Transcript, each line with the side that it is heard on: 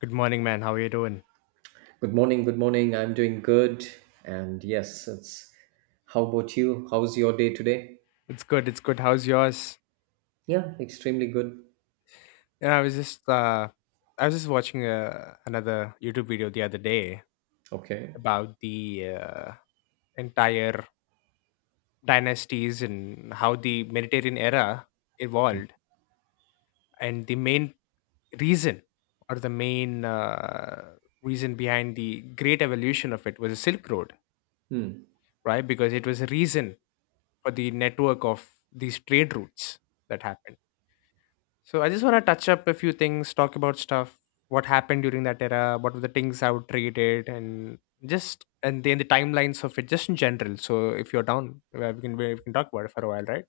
left: Good morning, man. How are you doing?
right: Good morning, good morning. I'm doing good. And yes, it's How about you? How's your day today?
left: It's good. It's good. How's yours?
right: Yeah, extremely good.
left: Yeah, I was just watching another YouTube video the other day
right: Okay.
left: about the entire dynasties and how the Mediterranean era evolved, and the main reason or the main reason behind the great evolution of it was the Silk Road,
right: Hmm.
left: right? Because it was a reason for the network of these trade routes that happened. So I just want to touch up a few things, talk about stuff, what happened during that era, what were the things I would trade it, and just and then the timelines of it, just in general. So if you're down, we can talk about it for a while, right?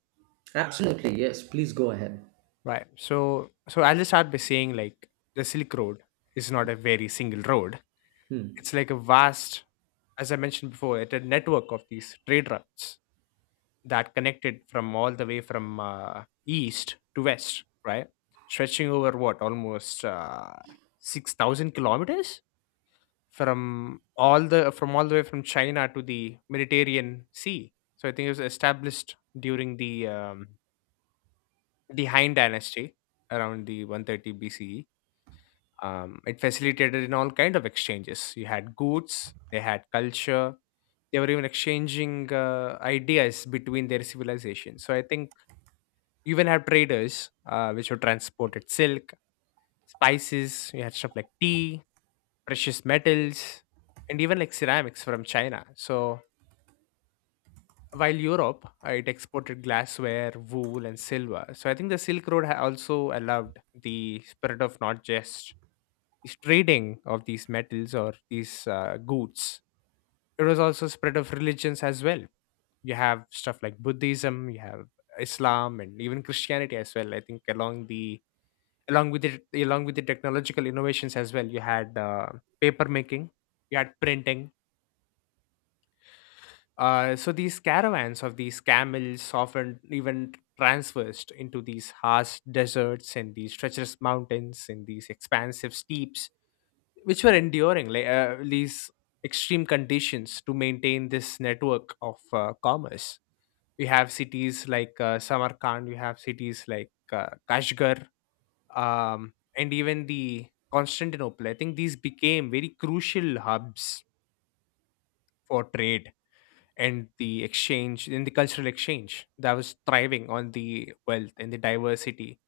right: Absolutely, yes. Please go ahead.
left: Right. So I'll just start by saying like the Silk Road is not a very single road.
right: Hmm.
left: It's like a vast, as I mentioned before, it's a network of these trade routes that connected from all the way from east to west, right? Stretching over what almost 6,000 kilometers from all the way from China to the Mediterranean Sea. So I think it was established during the Han Dynasty around the 130 BCE. It facilitated in all kind of exchanges. You had goods, they had culture, they were even exchanging ideas between their civilizations. So I think you even have traders, which were transported silk, spices, you had stuff like tea, precious metals, and even like ceramics from China. So while Europe, it exported glassware, wool, and silver. So I think the Silk Road also allowed the spread of not just this trading of these metals or these goods. It was also spread of religions as well. You have stuff like Buddhism, you have Islam, and even Christianity as well. I think along the along with it along with the technological innovations as well, you had paper making, you had printing, so these caravans of these camels often even transversed into these harsh deserts and these treacherous mountains and these expansive steeps, which were enduring like these extreme conditions to maintain this network of commerce. You have cities like samarkand, you have cities like kashgar, and even the Constantinople. I think these became very crucial hubs for trade and the exchange and the cultural exchange that was thriving on the wealth and the diversity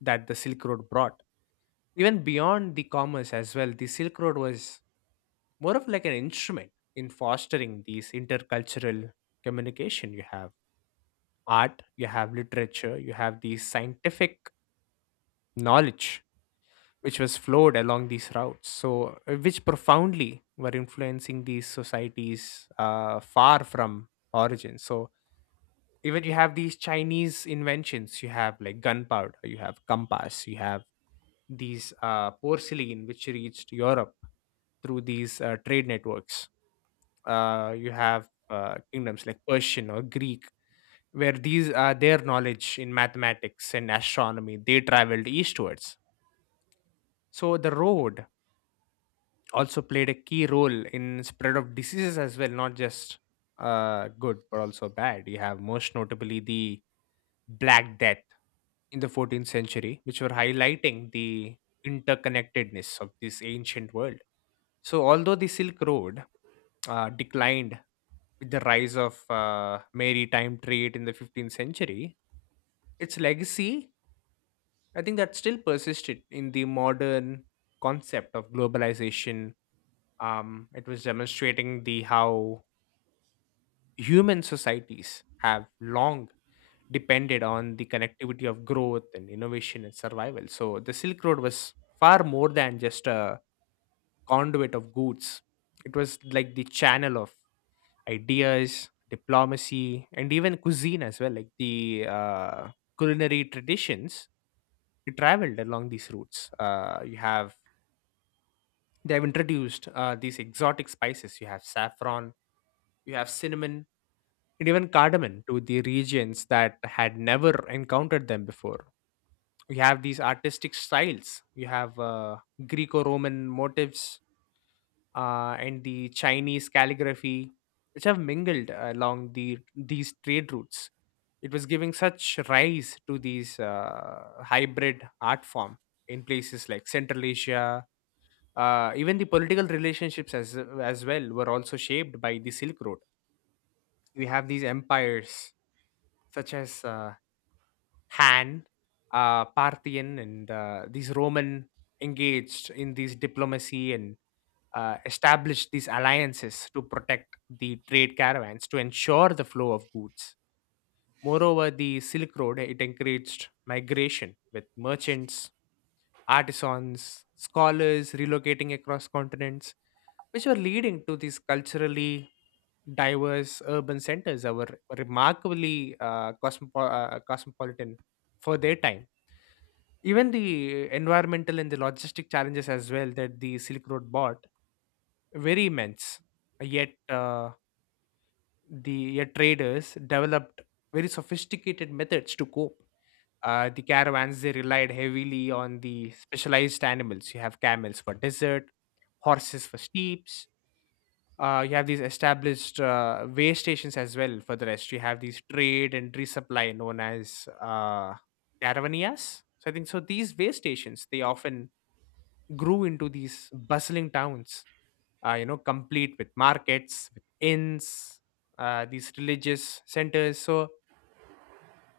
left: that the Silk Road brought. Even beyond the commerce as well, the Silk Road was more of like an instrument in fostering these intercultural communication. You have art, you have literature, you have the scientific knowledge which was flowed along these routes, so which profoundly were influencing these societies far from origin. So even you have these Chinese inventions, you have like gunpowder, you have compass, you have these porcelain which reached Europe through these trade networks. You have kingdoms like Persian or Greek, where these their knowledge in mathematics and astronomy, they traveled eastwards. So the road also played a key role in spread of diseases as well, not just good but also bad. You have most notably the black death in the 14th century, which were highlighting the interconnectedness of this ancient world. So although the silk road declined with the rise of maritime trade in the 15th century, its legacy, I think that still persisted in the modern concept of globalization. It was demonstrating the how human societies have long depended on the connectivity of growth and innovation and survival. So the silk road was far more than just a conduit of goods. It was like the channel of ideas, diplomacy, and even cuisine as well, like the culinary traditions. It traveled along these routes. You have, they have introduced these exotic spices. You have saffron, you have cinnamon, and even cardamom to the regions that had never encountered them before. You have these artistic styles, you have Greco Roman motifs, and the Chinese calligraphy, which have mingled along these trade routes. It was giving such rise to these hybrid art form in places like Central Asia. Even the political relationships as well were also shaped by the Silk Road. We have these empires such as Han, Parthian, and these Roman engaged in these diplomacy and established these alliances to protect the trade caravans to ensure the flow of goods. Moreover, the Silk Road, it encouraged migration with merchants, artisans, scholars relocating across continents, which were leading to these culturally diverse urban centers that were remarkably cosmopolitan for their time. Even the environmental and the logistic challenges as well that the Silk Road brought very immense. Yet uh, yet traders developed very sophisticated methods to cope. The caravans, they relied heavily on the specialized animals. You have camels for desert, horses for steeps, you have these established way stations as well for the rest. You have these trade and resupply known as caravanias. So I think so. These way stations, they often grew into these bustling towns, you know, complete with markets, with inns, these religious centers. So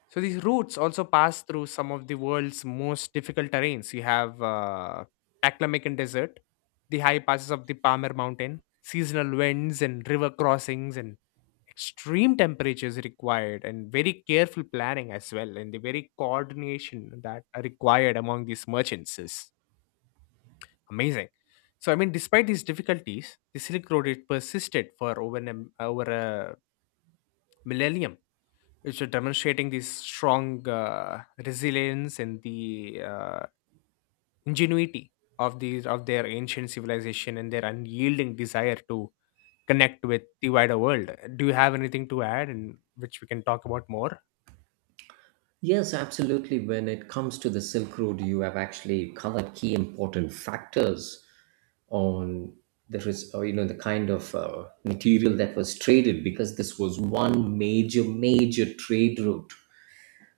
left: so these routes also pass through some of the world's most difficult terrains. You have Taklamakan Desert, the high passes of the Palmer Mountain, seasonal winds and river crossings and extreme temperatures required, and very careful planning as well, and the very coordination that are required among these merchants is amazing. So I mean, despite these difficulties, the Silk Road, it persisted for over a millennium, which are demonstrating this strong resilience and the ingenuity of these of their ancient civilization and their unyielding desire to connect with the wider world. Do you have anything to add, and which we can talk about more?
right: Yes, absolutely. When it comes to the Silk Road, you have actually covered key important factors on you know, the kind of material that was traded, because this was one major trade route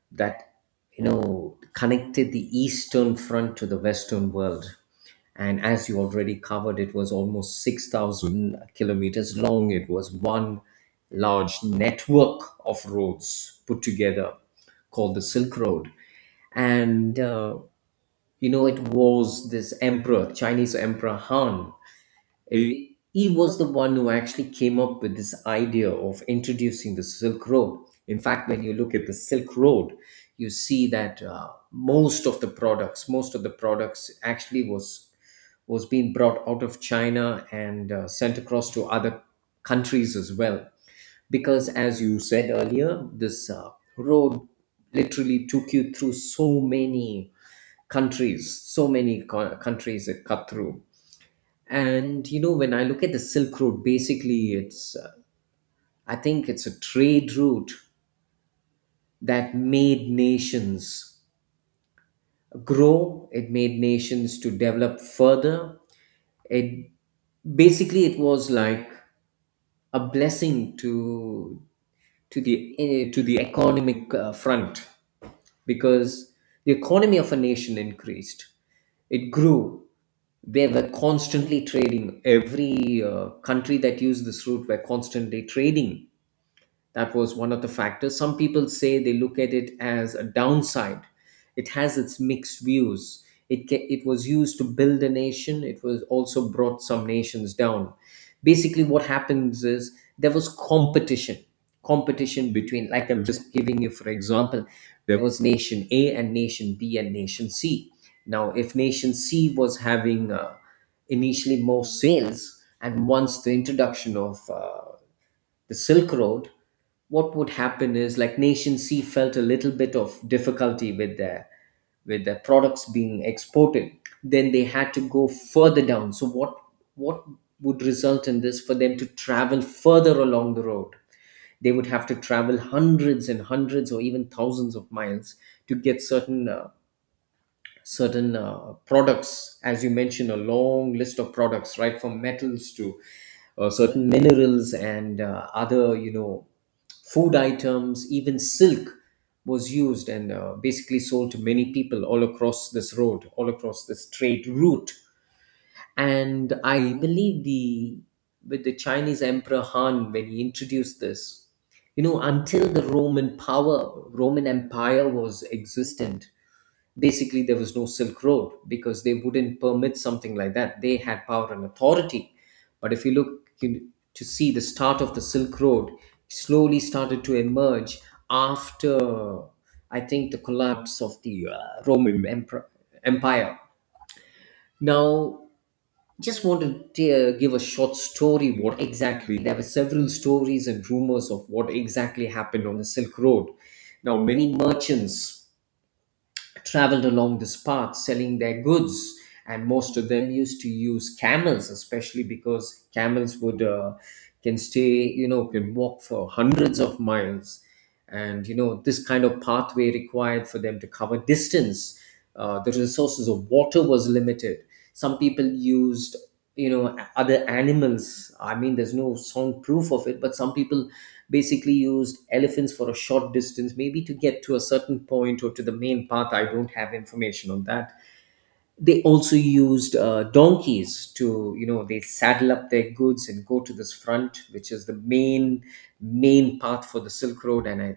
right: that, you know, connected the eastern front to the western world. And as you already covered, it was almost 6,000 kilometers long. It was one large network of roads put together called the Silk Road. And you know, it was this emperor, Chinese emperor Han, uh, he was the one who actually came up with this idea of introducing the Silk Road. In fact, when you look at the Silk Road, you see that most of the products actually was being brought out of China and sent across to other countries as well. Because as you said earlier, this road literally took you through so many countries, so many countries it cut through. And you know, when I look at the Silk Road, basically, it's I think it's a trade route that made nations grow. It made nations to develop further. It basically, it was like a blessing to to the economic front, because the economy of a nation increased. It grew. They were constantly trading. Every country that used this route were constantly trading. That was one of the factors. Some people say they look at it as a downside. It has its mixed views. It was used to build a nation, it was also brought some nations down. Basically, what happens is there was competition. Competition between, like, I'm just giving you for example, there was nation A and nation B and nation C. Now, if nation C was having initially more sales, and once the introduction of the Silk Road, what would happen is, like, nation C felt a little bit of difficulty with their products being exported. Then they had to go further down. So what would result in this for them to travel further along the road? They would have to travel hundreds and hundreds or even thousands of miles to get certain certain products, as you mentioned, a long list of products, right, from metals to certain minerals and other, you know, food items, even silk, was used and basically sold to many people all across this road, all across this trade route. And I believe the, with the Chinese emperor Han, when he introduced this, you know, until the Roman power, Roman Empire was existent, basically there was no Silk Road, because they wouldn't permit something like that. They had power and authority. But if you look in- to see, the start of the Silk Road slowly started to emerge after, I think, the collapse of the Roman Empire. Now, just want to give a short story. What exactly, there were several stories and rumors of what exactly happened on the Silk Road. Now, many merchants traveled along this path selling their goods. And most of them used to use camels, especially because camels would, can stay, you know, can walk for hundreds of miles. And you know, this kind of pathway required for them to cover distance. The resources of water was limited. Some people used, you know, other animals. I mean, there's no sound proof of it, but some people basically used elephants for a short distance, maybe to get to a certain point or to the main path. I don't have information on that. They also used donkeys to, you know, they saddle up their goods and go to this front, which is the main path for the Silk Road, and I,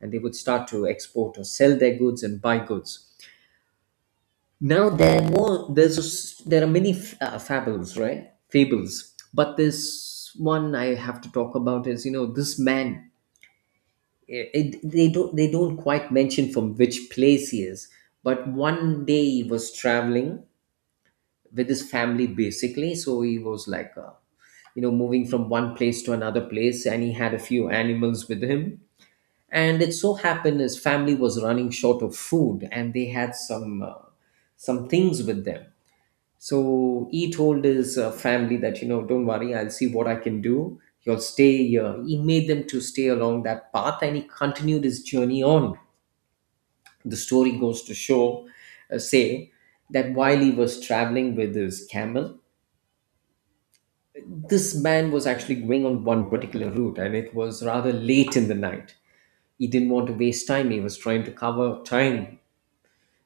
right: and they would start to export or sell their goods and buy goods. Now there are more. There's a s There are many fables, right? Fables, but this one I have to talk about is, you know, this man. It, they don't quite mention from which place he is, but one day he was traveling with his family. Basically, so he was like, you know, moving from one place to another place, and he had a few animals with him. And it so happened his family was running short of food, and they had some things with them. So he told his family that, you know, don't worry, I'll see what I can do. You'll stay here. He made them to stay along that path and he continued his journey on. The story goes to show, say, that while he was traveling with his camel, this man was actually going on one particular route and it was rather late in the night. He didn't want to waste time. He was trying to cover time,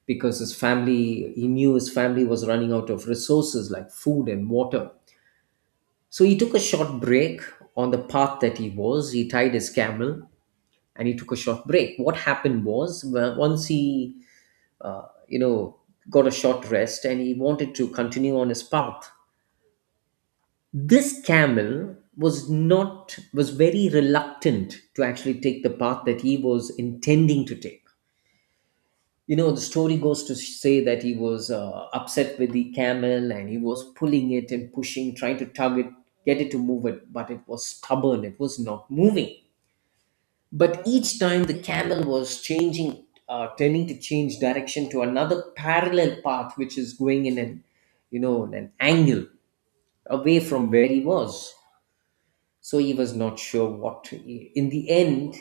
right: because his family, he knew his family was running out of resources like food and water. So he took a short break on the path that he was. He tied his camel and he took a short break. What happened was, well, once he, you know, got a short rest and he wanted to continue on his path, this camel was not was very reluctant to actually take the path that he was intending to take. You know, the story goes to say that he was upset with the camel and he was pulling it and pushing, trying to tug it, get it to move it, but it was stubborn. It was not moving, but each time the camel was changing, tending to change direction to another parallel path which is going in an, you know, in an angle away from where he was. So he was not sure what to, in the end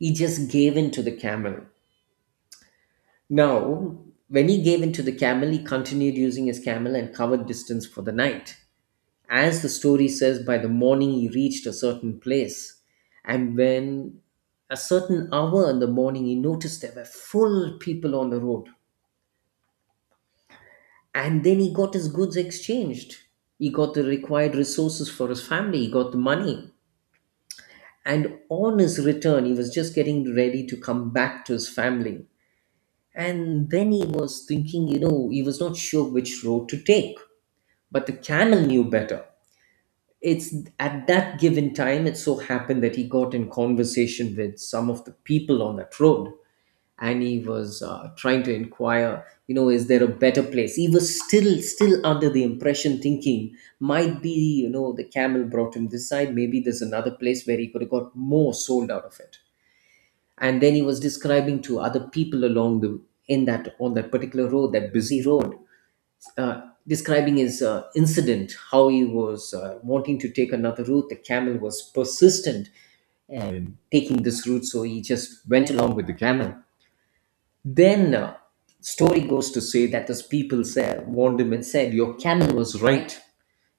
right: he just gave in to the camel. Now, when he gave in to the camel, he continued using his camel and covered distance for the night. As the story says, by the morning he reached a certain place, and when a certain hour in the morning, he noticed there were full people on the road. And then he got his goods exchanged. He got the required resources for his family, he got the money. And on his return, he was just getting ready to come back to his family. And then he was thinking, you know, he was not sure which road to take. But the camel knew better. It's at that given time, it so happened that he got in conversation with some of the people on that road and he was trying to inquire, you know, is there a better place? He was still under the impression thinking, might be, you know, the camel brought him this side, maybe there's another place where he could have got more sold out of it. And then he was describing to other people along the, on that particular road, that busy road, uh, describing his incident, how he was wanting to take another route. The camel was persistent and taking this route, so he just went along with the camel. Then story goes to say that those people said, warned him and said, "Your camel was right.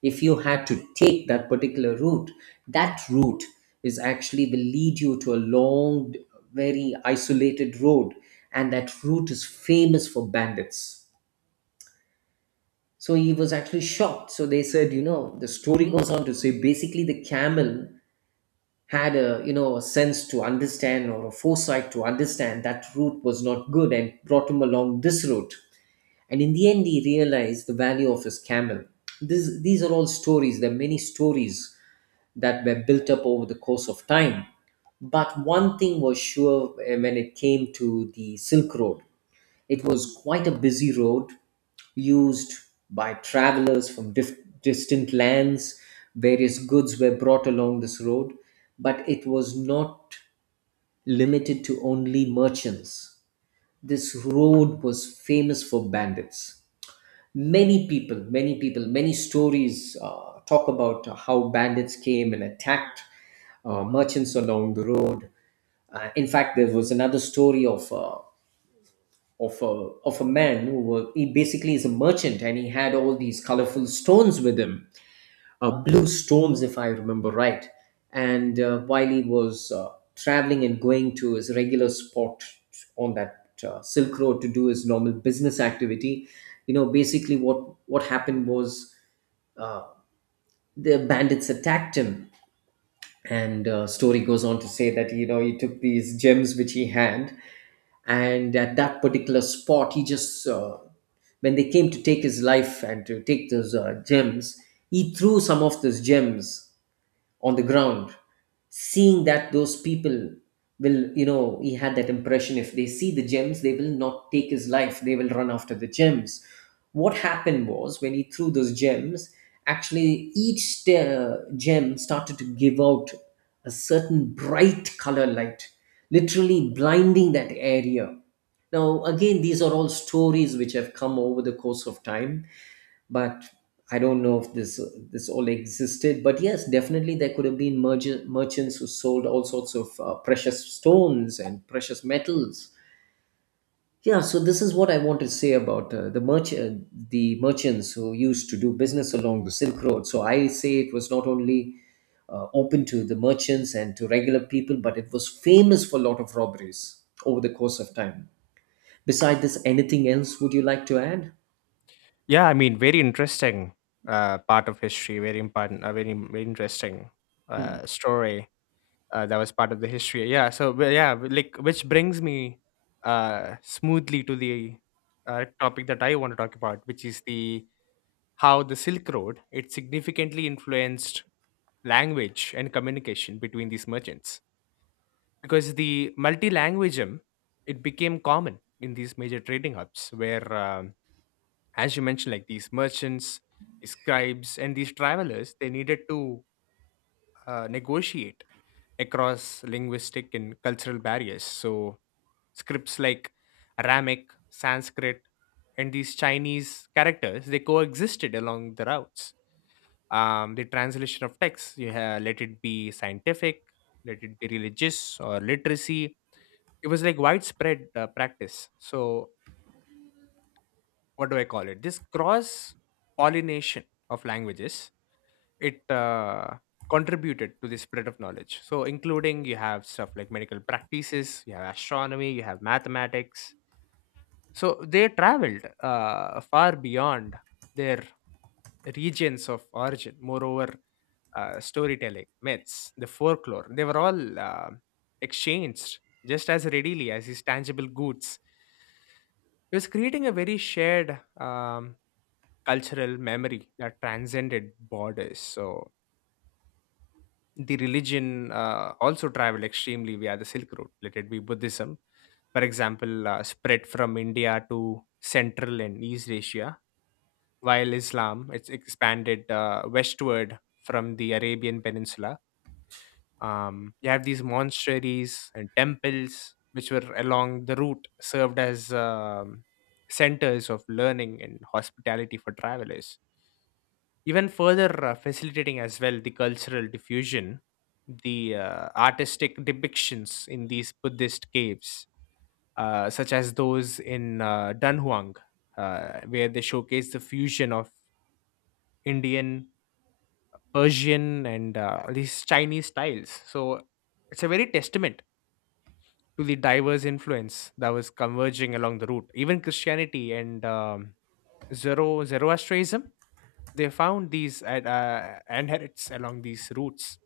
right: If you had to take that particular route, that route is actually will lead you to a long, very isolated road, and that route is famous for bandits." So he was actually shocked. So they said, you know, the story goes on to say, basically, the camel had a, you know, a sense to understand or a foresight to understand that route was not good and brought him along this route. And in the end, he realized the value of his camel. This, these are all stories. There are many stories that were built up over the course of time. But one thing was sure, when it came to the Silk Road. It was quite a busy road used by travelers from distant lands. Various goods were brought along this road, but it was not limited to only merchants. This road was famous for bandits. Many people, many stories talk about how bandits came and attacked merchants along the road. In fact, there was another story of of a man who were, he basically is a merchant and he had all these colorful stones with him, blue stones if I remember right. And while he was traveling and going to his regular spot on that Silk Road to do his normal business activity, you know, basically what happened was, uh, the bandits attacked him. And story goes on to say that, you know, he took these gems which he had, and at that particular spot he just when they came to take his life and to take those gems, he threw some of those gems on the ground, seeing that those people will, you know, he had that impression if they see the gems they will not take his life, they will run after the gems. What happened was when he threw those gems, actually each gem started to give out a certain bright color light, literally blinding that area. Now again, these are all stories which have come over the course of time, but I don't know if this all existed. But yes, definitely there could have been merchants who sold all sorts of precious stones and precious metals. Yeah, so this is what I want to say about the merchants who used to do business along the Silk Road. So I say it was not only open to the merchants and to regular people, but it was famous for a lot of robberies over the course of time. Besides this, anything else would you like to add?
left: Yeah, I mean, very interesting part of history. Very important. A very very interesting story that was part of the history. Yeah. So well, yeah, like, which brings me smoothly to the topic that I want to talk about, which is the how the Silk Road, it significantly influenced language and communication between these merchants, because the multilingualism, it became common in these major trading hubs where, as you mentioned, like these merchants, scribes, and these travelers, they needed to negotiate across linguistic and cultural barriers. So scripts like aramic, sanskrit, and these chinese characters, they coexisted along the routes. The translation of text, you have, let it be scientific, let it be religious or literacy, it was like widespread practice. So what do I call it, this cross pollination of languages, it contributed to the spread of knowledge, so including you have stuff like medical practices, you have astronomy, you have mathematics. So they traveled far beyond their regions of origin. Moreover, storytelling, myths, the folklore, they were all exchanged just as readily as these tangible goods. It was creating a very shared cultural memory that transcended borders. So the religion also traveled extremely via the Silk Road, let it be Buddhism, for example, spread from India to Central and East Asia, while Islam, it's expanded westward from the Arabian Peninsula. You have these monasteries and temples which were along the route served as centers of learning and hospitality for travelers. Even further facilitating as well the cultural diffusion, the artistic depictions in these Buddhist caves, such as those in Dunhuang, where they showcase the fusion of Indian, Persian, and these Chinese styles. So it's a very testament to the diverse influence that was converging along the route. Even Christianity and Zoroastrianism, they found these adherents along these routes.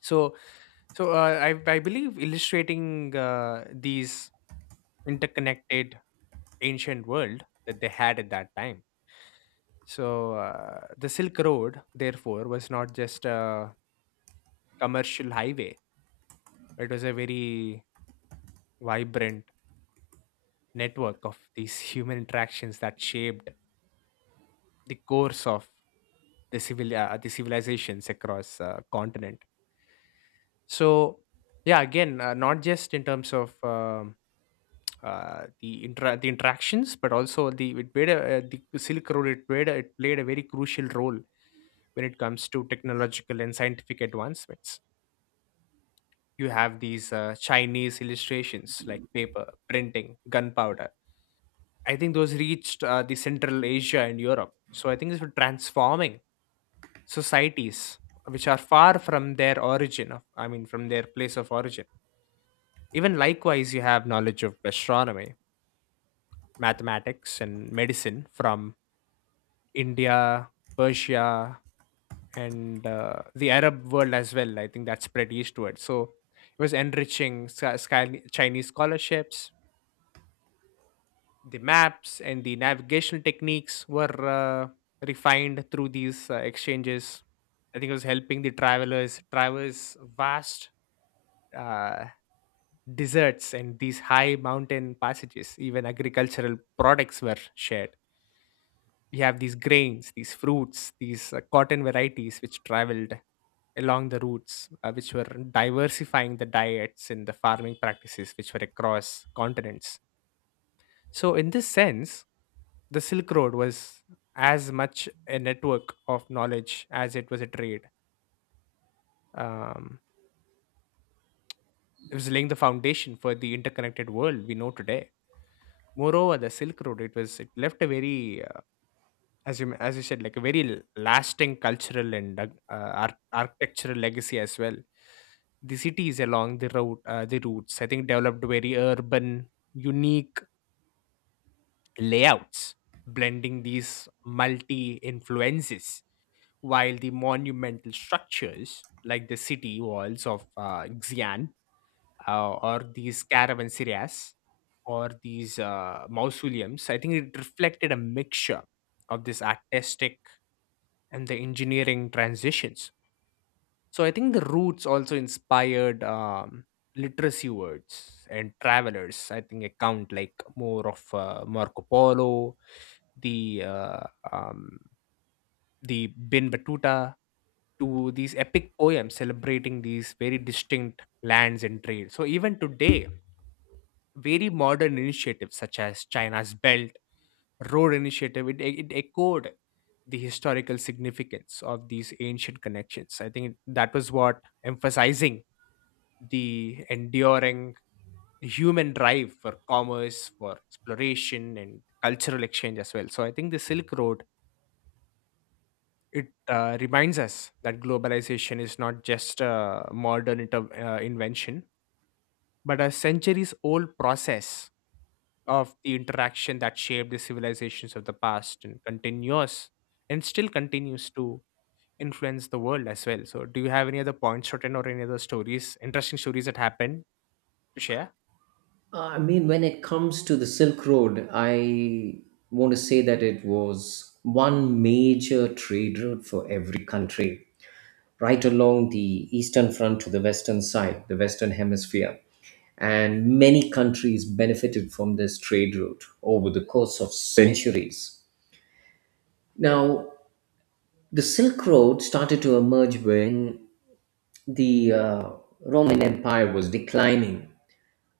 left: So, so, I believe illustrating these interconnected ancient world that they had at that time. So the Silk Road, therefore, was not just a commercial highway. It was a very vibrant network of these human interactions that shaped the course of the civilizations across continent. So yeah, again, not just in terms of the interactions, but also the Silk Road it played a very crucial role when it comes to technological and scientific advancements. You have these Chinese illustrations like paper, printing, gunpowder. I think those reached the Central Asia and Europe. So I think this was transforming societies which are far from their origin of, I mean, from their place of origin. Even likewise, you have knowledge of astronomy, mathematics, and medicine from India, Persia, and the Arab world as well. I think that spread eastward. So it was enriching Chinese scholarships, the maps and the navigational techniques were refined through these exchanges. I think it was helping the travelers traverse vast uh, deserts and these high mountain passages. Even agricultural products were shared. We have these grains, these fruits, these cotton varieties which traveled along the routes, which were diversifying the diets and the farming practices, which were across continents. So, in this sense, the Silk Road was as much a network of knowledge as it was a trade. Um, it was laying the foundation for the interconnected world we know today. Moreover, the Silk Road, it left a very, as you said, like a very lasting cultural and architectural legacy as well. The cities along the routes, I think, developed very urban, unique layouts, blending these multi influences, while the monumental structures like the city walls of Xi'an or these caravanserais or these mausoleums, I think it reflected a mixture of this artistic and the engineering transitions. So I think the roots also inspired literacy words and travelers. I think account like more of Marco Polo, the uh, um, the Bin Batuta, to these epic poems celebrating these very distinct lands and trade. So even today, very modern initiatives such as China's Belt Road Initiative, it echoed the historical significance of these ancient connections. I think that was what emphasizing the enduring human drive for commerce, for exploration, and cultural exchange as well. So I think the Silk Road, it reminds us that globalization is not just a modern invention, but a centuries old process of the interaction that shaped the civilizations of the past and continues and still continues to influence the world as well. So, do you have any other points written or any other stories, interesting stories that happen to share?
right: I mean, when it comes to the Silk Road, I want to say that it was one major trade route for every country, right along the eastern front to the western side, the western hemisphere. And many countries benefited from this trade route over the course of centuries. Now, the Silk Road started to emerge when the Roman Empire was declining.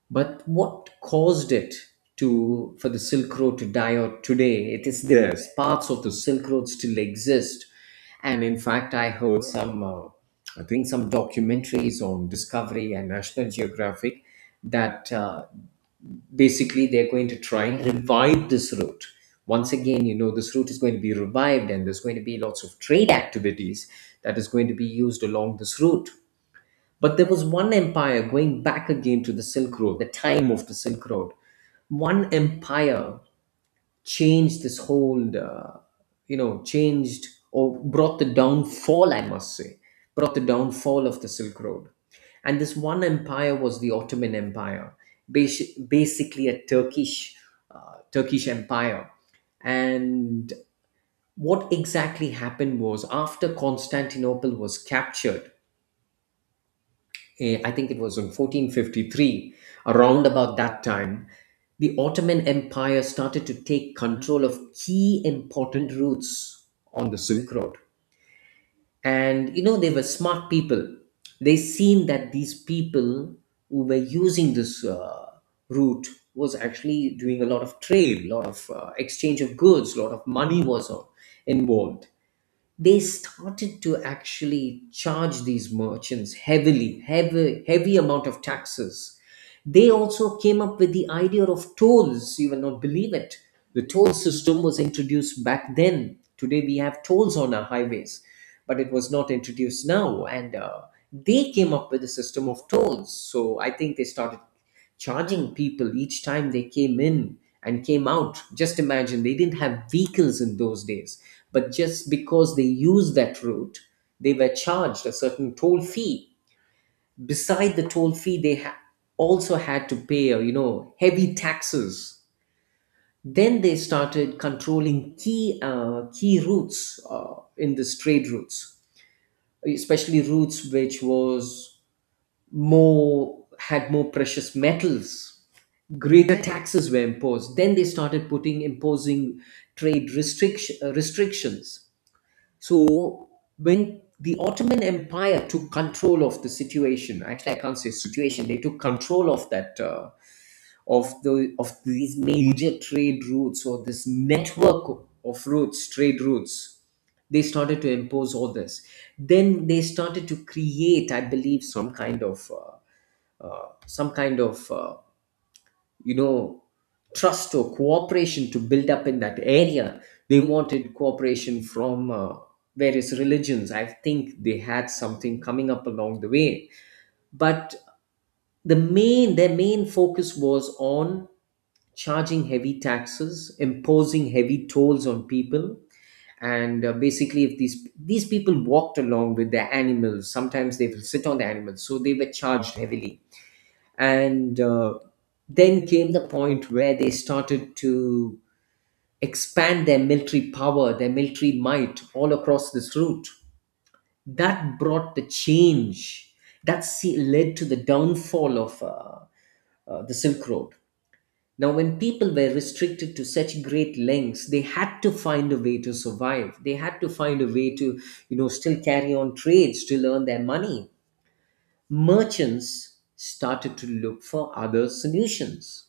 right: But what caused it to, for the Silk Road to die out today? It is there. Yes, parts of the Silk Road still exist, and in fact, I heard some I think some documentaries on Discovery and National Geographic that basically they're going to try and revive this route. Once again, you know, this route is going to be revived, and there's going to be lots of trade activities that is going to be used along this route. But there was one empire, going back again to the Silk Road, the time of the Silk Road. One empire changed this whole, you know, changed or brought the downfall, I must say, brought the downfall of the Silk Road. And this one empire was the Ottoman Empire, basically a Turkish, Turkish empire. And what exactly happened was after Constantinople was captured, eh, I think it was in 1453, around about that time, the Ottoman Empire started to take control of key important routes on the Silk Road. And you know, they were smart people. They seen that these people who were using this route was actually doing a lot of trade, a lot of exchange of goods, a lot of money was involved. They started to actually charge these merchants heavily, heavy, heavy amount of taxes. They also came up with the idea of tolls. You will not believe it. The toll system was introduced back then. Today we have tolls on our highways, but it was not introduced now. And they came up with a system of tolls. So I think they started charging people each time they came in and came out. Just imagine, they didn't have vehicles in those days, but just because they used that route, they were charged a certain toll fee. Beside the toll fee, they also had to pay, you know, heavy taxes. Then they started controlling key routes in this trade routes, especially routes which was more, had more precious metals, greater taxes were imposed. Then they started putting, imposing trade restrictions. So when the Ottoman Empire took control of the situation, actually I can't say situation, they took control of that of these major trade routes or this network of routes, trade routes, they started to impose all this. Then they started to create, I believe, some kind of some kind of, you know, trust or cooperation to build up in that area. They wanted cooperation from various religions. I think they had something coming up along the way, but the main, their main focus was on charging heavy taxes, imposing heavy tolls on people. And basically if these people walked along with their animals, sometimes they will sit on the animals, so they were charged heavily. And then came the point where they started to expand their military power, their military might all across this route. That brought the change. Led to the downfall of the Silk Road. Now, when people were restricted to such great lengths, they had to find a way to survive. They had to find a way to, you know, still carry on trade, still earn their money. Merchants started to look for other solutions.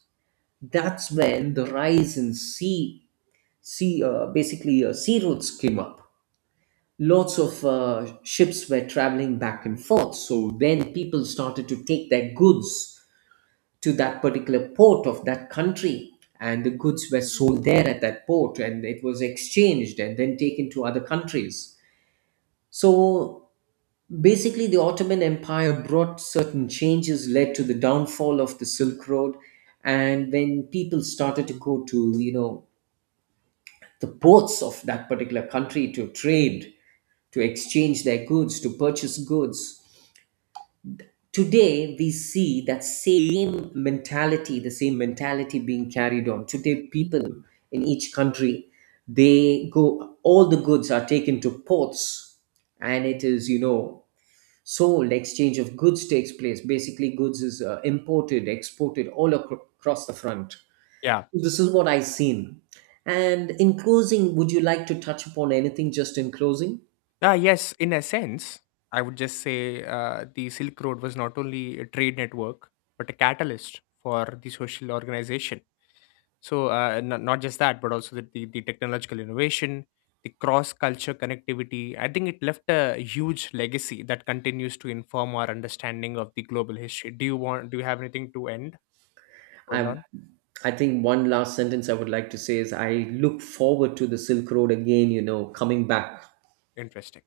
right: That's when the rise in sea, basically sea routes came up. Lots of ships were traveling back and forth. So then people started to take their goods to that particular port of that country, and the goods were sold there at that port, and it was exchanged and then taken to other countries. So basically, the Ottoman Empire brought certain changes, led to the downfall of the Silk Road, and when people started to go to, you know, the ports of that particular country to trade, to exchange their goods, to purchase goods. Today, we see that same mentality, the same mentality being carried on. Today, people in each country, they go, all the goods are taken to ports and it is, you know, sold, exchange of goods takes place. Basically, goods is imported, exported all across the front.
left: Yeah.
right: This is what I've seen. And in closing, would you like to touch upon anything just in closing?
left: Ah, yes, in a sense, I would just say the Silk Road was not only a trade network, but a catalyst for the social organization. So, not just that, but also the technological innovation, the cross culture connectivity. I think it left a huge legacy that continues to inform our understanding of the global history. Do you want? Do you have anything to end
right: I
left: on?
right: I think one last sentence I would like to say is I look forward to the Silk Road again, you know, coming back.
left: Interesting.